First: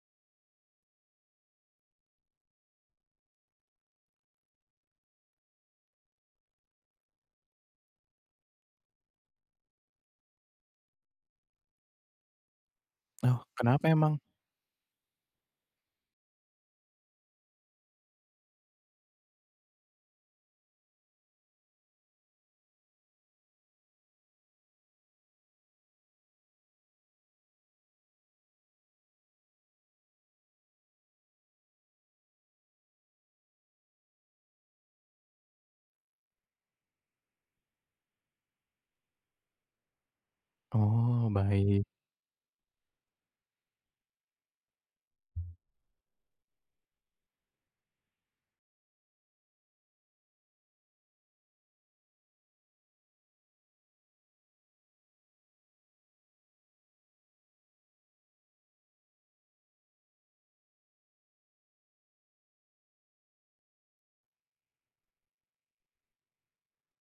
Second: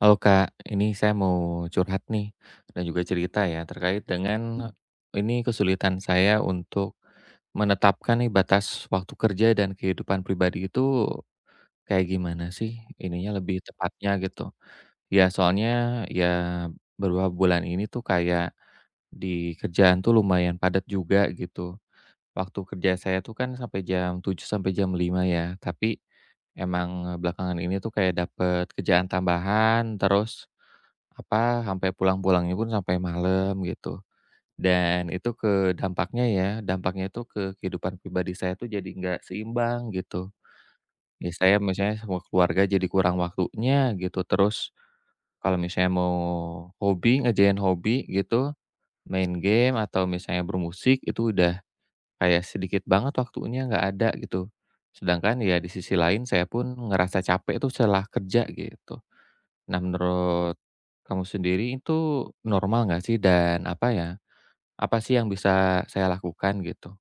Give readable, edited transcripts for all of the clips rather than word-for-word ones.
Halo Kak, ini saya mau curhat nih dan juga cerita ya terkait dengan ini kesulitan saya untuk menetapkan nih batas waktu kerja dan kehidupan pribadi itu kayak gimana sih ininya Oh, lebih kenapa tepatnya emang? gitu. Ya soalnya ya beberapa bulan ini tuh kayak di kerjaan tuh lumayan padat juga gitu. Waktu kerja saya tuh kan sampai jam 7 sampai jam 5 ya, tapi emang belakangan ini tuh kayak dapet kerjaan tambahan, terus, apa, sampai pulang-pulangnya pun sampai malam gitu. Dan itu ke dampaknya ya, dampaknya itu ke kehidupan pribadi saya tuh jadi nggak seimbang gitu. Oh, Ya saya baik. misalnya sama keluarga jadi kurang waktunya gitu, terus kalau misalnya mau hobi, ngerjain hobi gitu, main game atau misalnya bermusik itu udah kayak sedikit banget waktunya, nggak ada gitu. Sedangkan ya di sisi lain saya pun ngerasa capek tuh setelah kerja gitu. Nah menurut kamu sendiri itu normal nggak sih? Dan apa ya, apa sih yang bisa saya lakukan gitu?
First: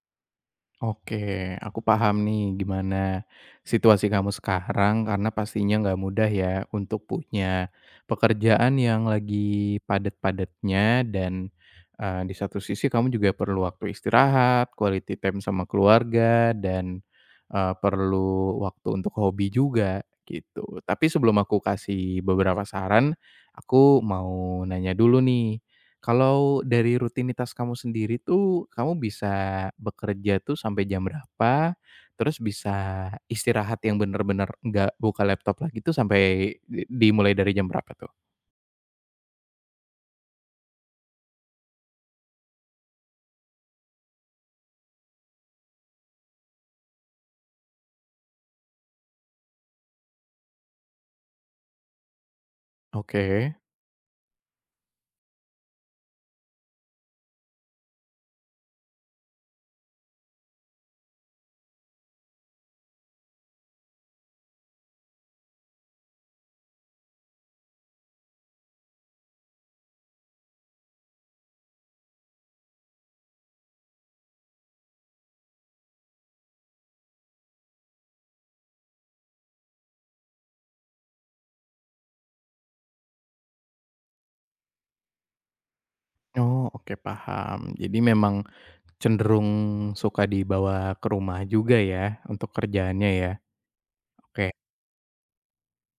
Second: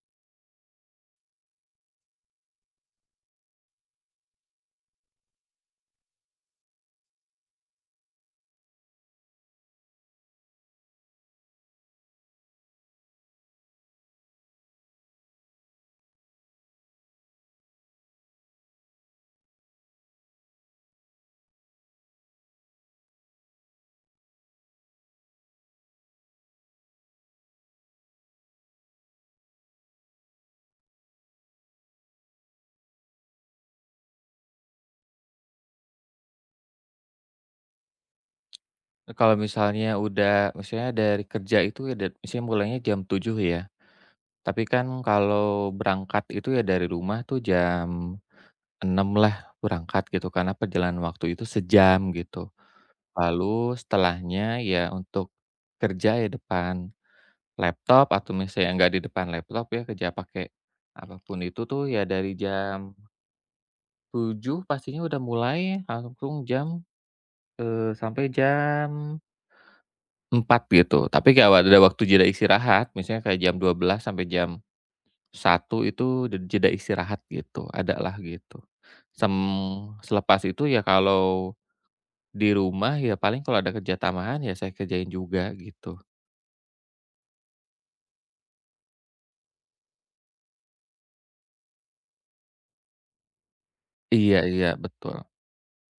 Oke, aku paham nih gimana situasi kamu sekarang karena pastinya nggak mudah ya untuk punya pekerjaan yang lagi padat-padatnya dan di satu sisi kamu juga perlu waktu istirahat, quality time sama keluarga dan perlu waktu untuk hobi juga gitu. Tapi sebelum aku kasih beberapa saran, aku mau nanya dulu nih. Kalau dari rutinitas kamu sendiri tuh, kamu bisa bekerja tuh sampai jam berapa? Terus bisa istirahat yang bener-bener nggak buka laptop lagi tuh sampai dimulai dari jam berapa tuh? Kalau misalnya udah misalnya dari kerja itu ya misalnya mulainya jam 7 ya. Tapi kan kalau berangkat itu ya dari rumah tuh jam 6 lah berangkat gitu. Karena perjalanan waktu itu sejam gitu. Oke. Lalu setelahnya ya untuk kerja ya depan laptop atau misalnya nggak di depan laptop ya kerja pakai apapun itu tuh ya dari jam 7 pastinya udah mulai langsung jam, sampai jam 4 gitu. Tapi kalau ada waktu jeda istirahat misalnya kayak jam 12 sampai jam 1 itu de jeda istirahat gitu, ada lah gitu. Sem selepas itu ya kalau di rumah ya paling kalau ada kerja tambahan ya saya kerjain juga gitu. Oh, oke, paham. Jadi memang cenderung suka dibawa ke rumah juga ya, untuk kerjaannya ya? Iya Oke. iya, betul.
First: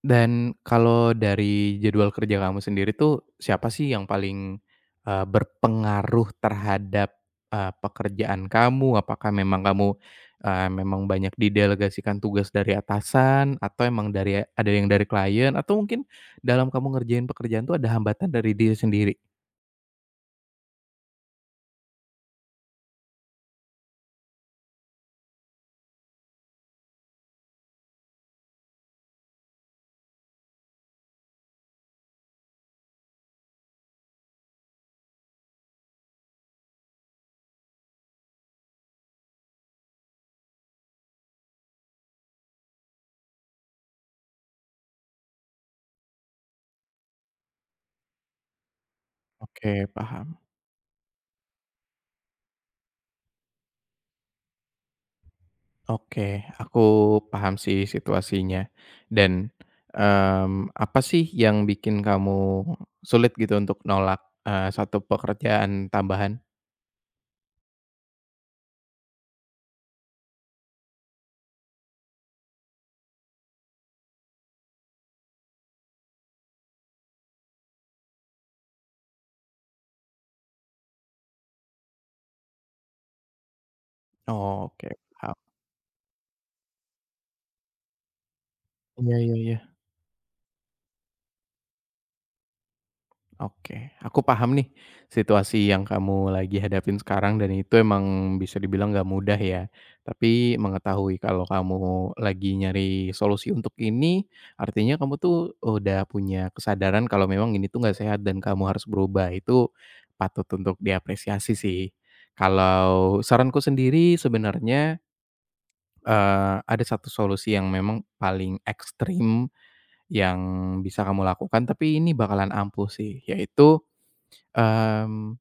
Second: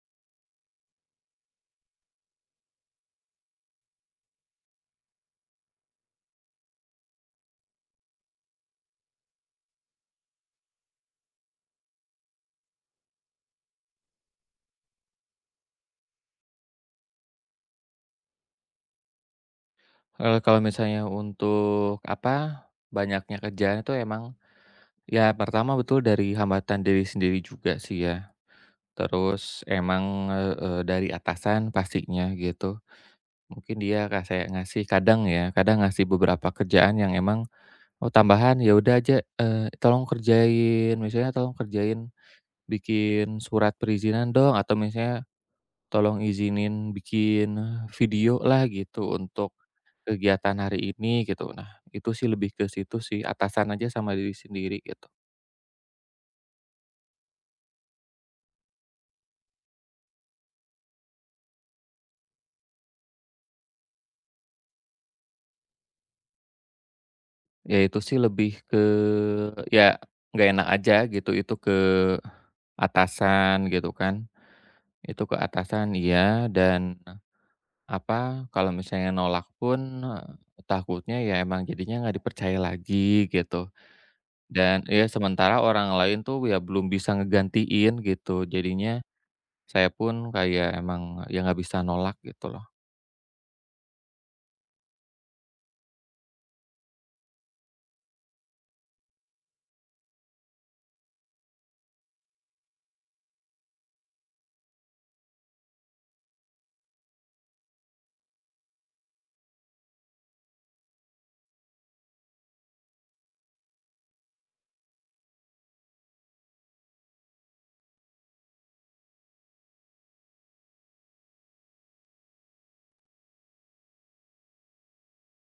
Dan kalau dari jadwal kerja kamu sendiri tuh, siapa sih yang paling, berpengaruh terhadap, pekerjaan kamu? Apakah memang kamu, memang banyak didelegasikan tugas dari atasan, atau emang dari ada yang dari klien, atau mungkin dalam kamu ngerjain pekerjaan tuh ada hambatan dari diri sendiri? Kalau kalau misalnya untuk, apa, banyaknya kerjaan itu emang, ya pertama betul dari hambatan diri sendiri juga sih ya, terus emang, dari atasan pastinya gitu. Mungkin dia kayak ngasih kadang ya, kadang ngasih beberapa kerjaan yang emang, oh tambahan, ya udah aja, tolong kerjain, misalnya tolong kerjain bikin surat perizinan dong, atau misalnya tolong izinin bikin video lah gitu untuk Oke, paham. kegiatan hari ini gitu. Nah, itu sih lebih ke situ sih, atasan aja sama diri sendiri gitu. Oke, aku paham sih situasinya dan, apa sih yang bikin kamu sulit gitu untuk nolak, 1 pekerjaan tambahan? Ya itu sih lebih ke ya nggak enak aja gitu, itu ke atasan gitu kan. Itu ke atasan iya, dan apa, kalau misalnya nolak pun, takutnya ya emang jadinya nggak dipercaya lagi gitu. Oh, Dan oke, ya paham. sementara orang lain tuh ya belum bisa ngegantiin gitu, jadinya Iya, iya, iya. saya pun kayak emang ya nggak bisa nolak gitu loh. Oke, aku paham nih situasi yang kamu lagi hadapin sekarang dan itu emang bisa dibilang gak mudah ya. Tapi mengetahui kalau kamu lagi nyari solusi untuk ini, artinya kamu tuh udah punya kesadaran kalau memang ini tuh gak sehat dan kamu harus berubah. Itu patut untuk diapresiasi sih. Kalau saranku sendiri sebenarnya ada satu solusi yang memang paling ekstrim yang bisa kamu lakukan, tapi ini bakalan ampuh sih, yaitu Mmm,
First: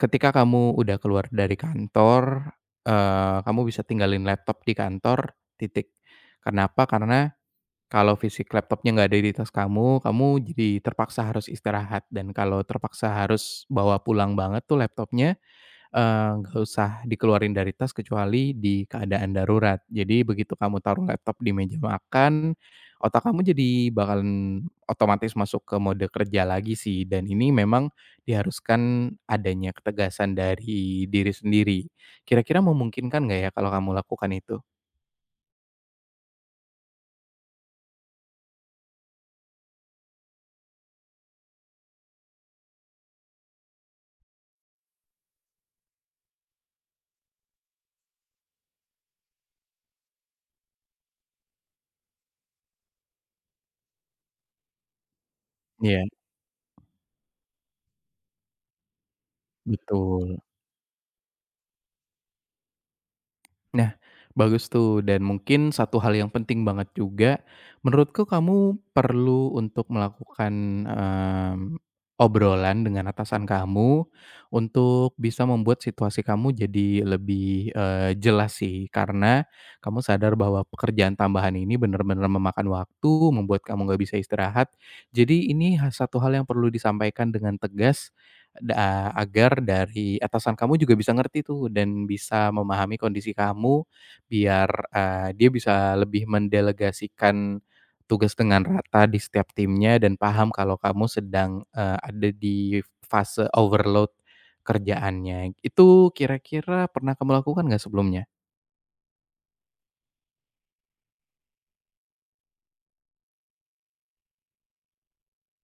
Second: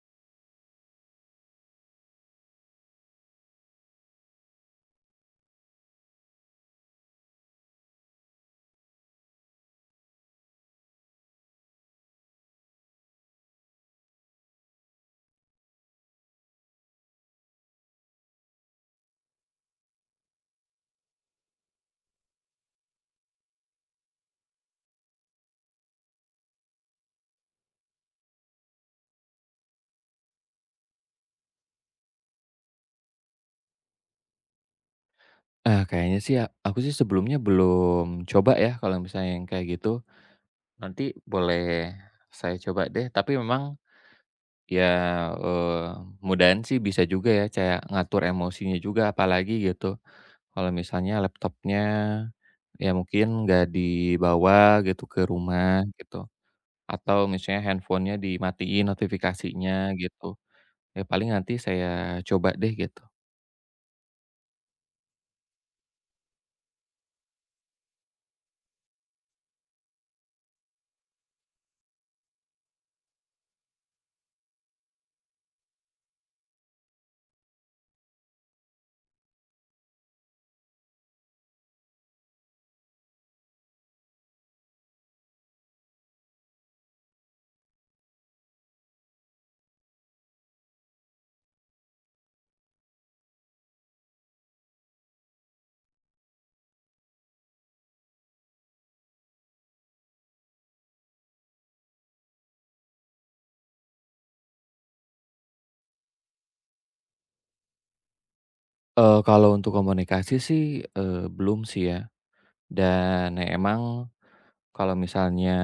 ketika kamu udah keluar dari kantor, kamu bisa tinggalin laptop di kantor, titik. Kenapa? Karena kalau fisik laptopnya nggak ada di tas kamu, kamu jadi terpaksa harus istirahat, dan kalau terpaksa harus bawa pulang banget tuh laptopnya, nggak usah dikeluarin dari tas kecuali di keadaan darurat. Jadi begitu kamu taruh laptop di meja makan, otak kamu jadi bakalan otomatis masuk ke mode kerja lagi sih dan ini memang diharuskan adanya ketegasan dari diri sendiri. Kira-kira memungkinkan nggak ya kalau kamu lakukan itu? Kayaknya sih ya aku sih sebelumnya belum coba ya kalau misalnya yang kayak gitu. Nanti boleh saya coba deh, tapi memang ya, eee, mudahan sih bisa juga ya kayak ngatur emosinya juga apalagi gitu. Kalau misalnya laptopnya ya mungkin nggak dibawa gitu ke rumah Iya, gitu, atau misalnya handphonenya dimatiin notifikasinya gitu. betul. Ya paling nanti saya coba deh gitu. Nah, bagus tuh dan mungkin satu hal yang penting banget juga, menurutku kamu perlu untuk melakukan, mmm, obrolan dengan atasan kamu untuk bisa membuat situasi kamu jadi lebih, jelas sih. Karena kamu sadar bahwa pekerjaan tambahan ini benar-benar memakan waktu, membuat kamu nggak bisa istirahat. Jadi ini satu hal yang perlu disampaikan dengan tegas, agar dari atasan kamu juga bisa ngerti tuh dan bisa memahami kondisi kamu biar, dia bisa lebih mendelegasikan tugas dengan rata di setiap timnya dan paham kalau kamu sedang, ada di fase overload kerjaannya. Itu kira-kira pernah kamu lakukan nggak sebelumnya? Kalau untuk komunikasi sih, belum sih ya. Dan emang kalau misalnya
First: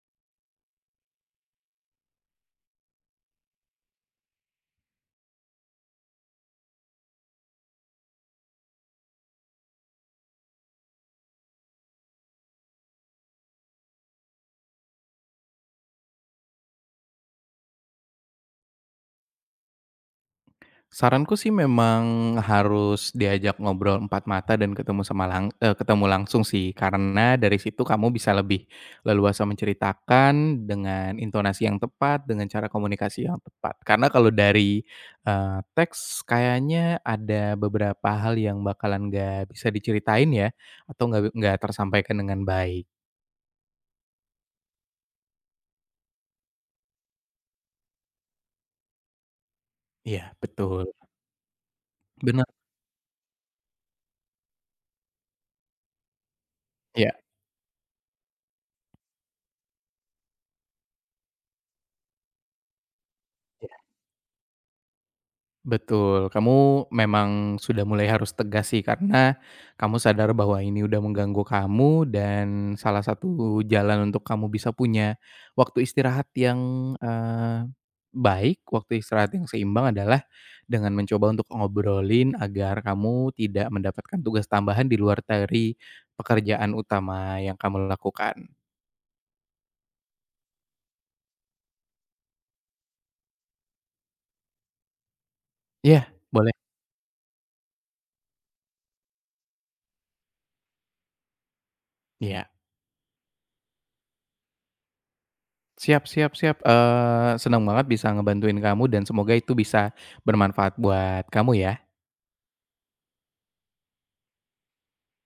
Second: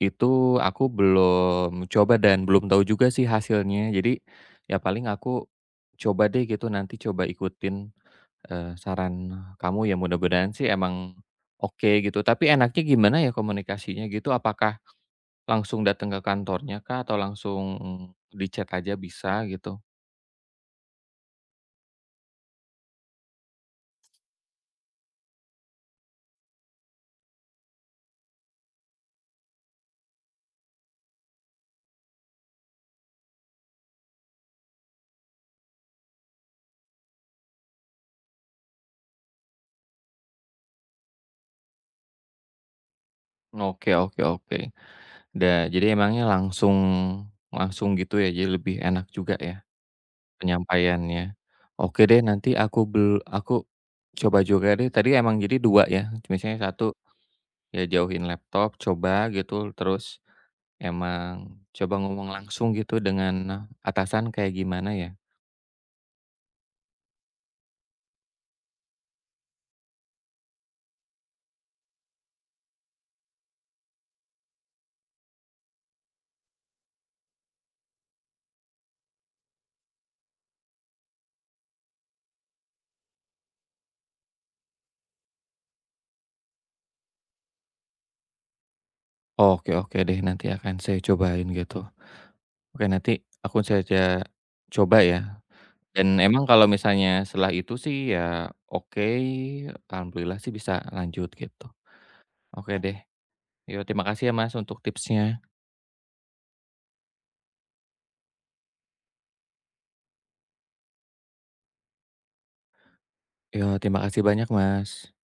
itu aku belum coba dan belum tahu juga sih hasilnya. Jadi ya paling aku coba deh gitu nanti coba ikutin, saran kamu ya mudah-mudahan sih emang oke gitu. Tapi enaknya gimana ya komunikasinya gitu? Apakah langsung datang ke kantornya kah atau langsung di chat aja bisa gitu? Saranku sih memang harus diajak ngobrol empat mata dan ketemu sama ketemu langsung sih, karena dari situ kamu bisa lebih leluasa menceritakan dengan intonasi yang tepat, dengan cara komunikasi yang tepat. Karena kalau dari, teks kayaknya ada beberapa hal yang bakalan nggak bisa diceritain ya, atau nggak tersampaikan dengan baik. Oke oke oke. Da jadi emangnya langsung langsung gitu ya, jadi lebih enak juga ya? Iya, betul, Penyampaiannya. Oke deh benar nanti aku bel, aku coba juga deh tadi emang jadi 2 ya, misalnya satu ya. ya jauhin laptop coba gitu, terus emang coba ngomong langsung gitu dengan atasan kayak gimana ya. Betul, kamu memang sudah mulai harus tegas sih karena kamu sadar bahwa ini udah mengganggu kamu dan salah satu jalan untuk kamu bisa punya waktu istirahat yang, eee, baik, waktu istirahat yang seimbang adalah dengan mencoba untuk ngobrolin agar kamu tidak mendapatkan tugas tambahan di luar dari pekerjaan utama yang kamu lakukan. Oke oke deh nanti akan saya cobain gitu. Oke nanti aku saja coba ya Ya, dan emang boleh. kalau misalnya setelah itu sih ya oke, alhamdulillah sih bisa lanjut gitu. Ya. Oke deh. Yo terima kasih ya Mas untuk tipsnya. Siap, siap, siap, senang banget bisa ngebantuin kamu dan semoga itu bisa bermanfaat buat kamu ya. Iya, terima kasih banyak, Mas.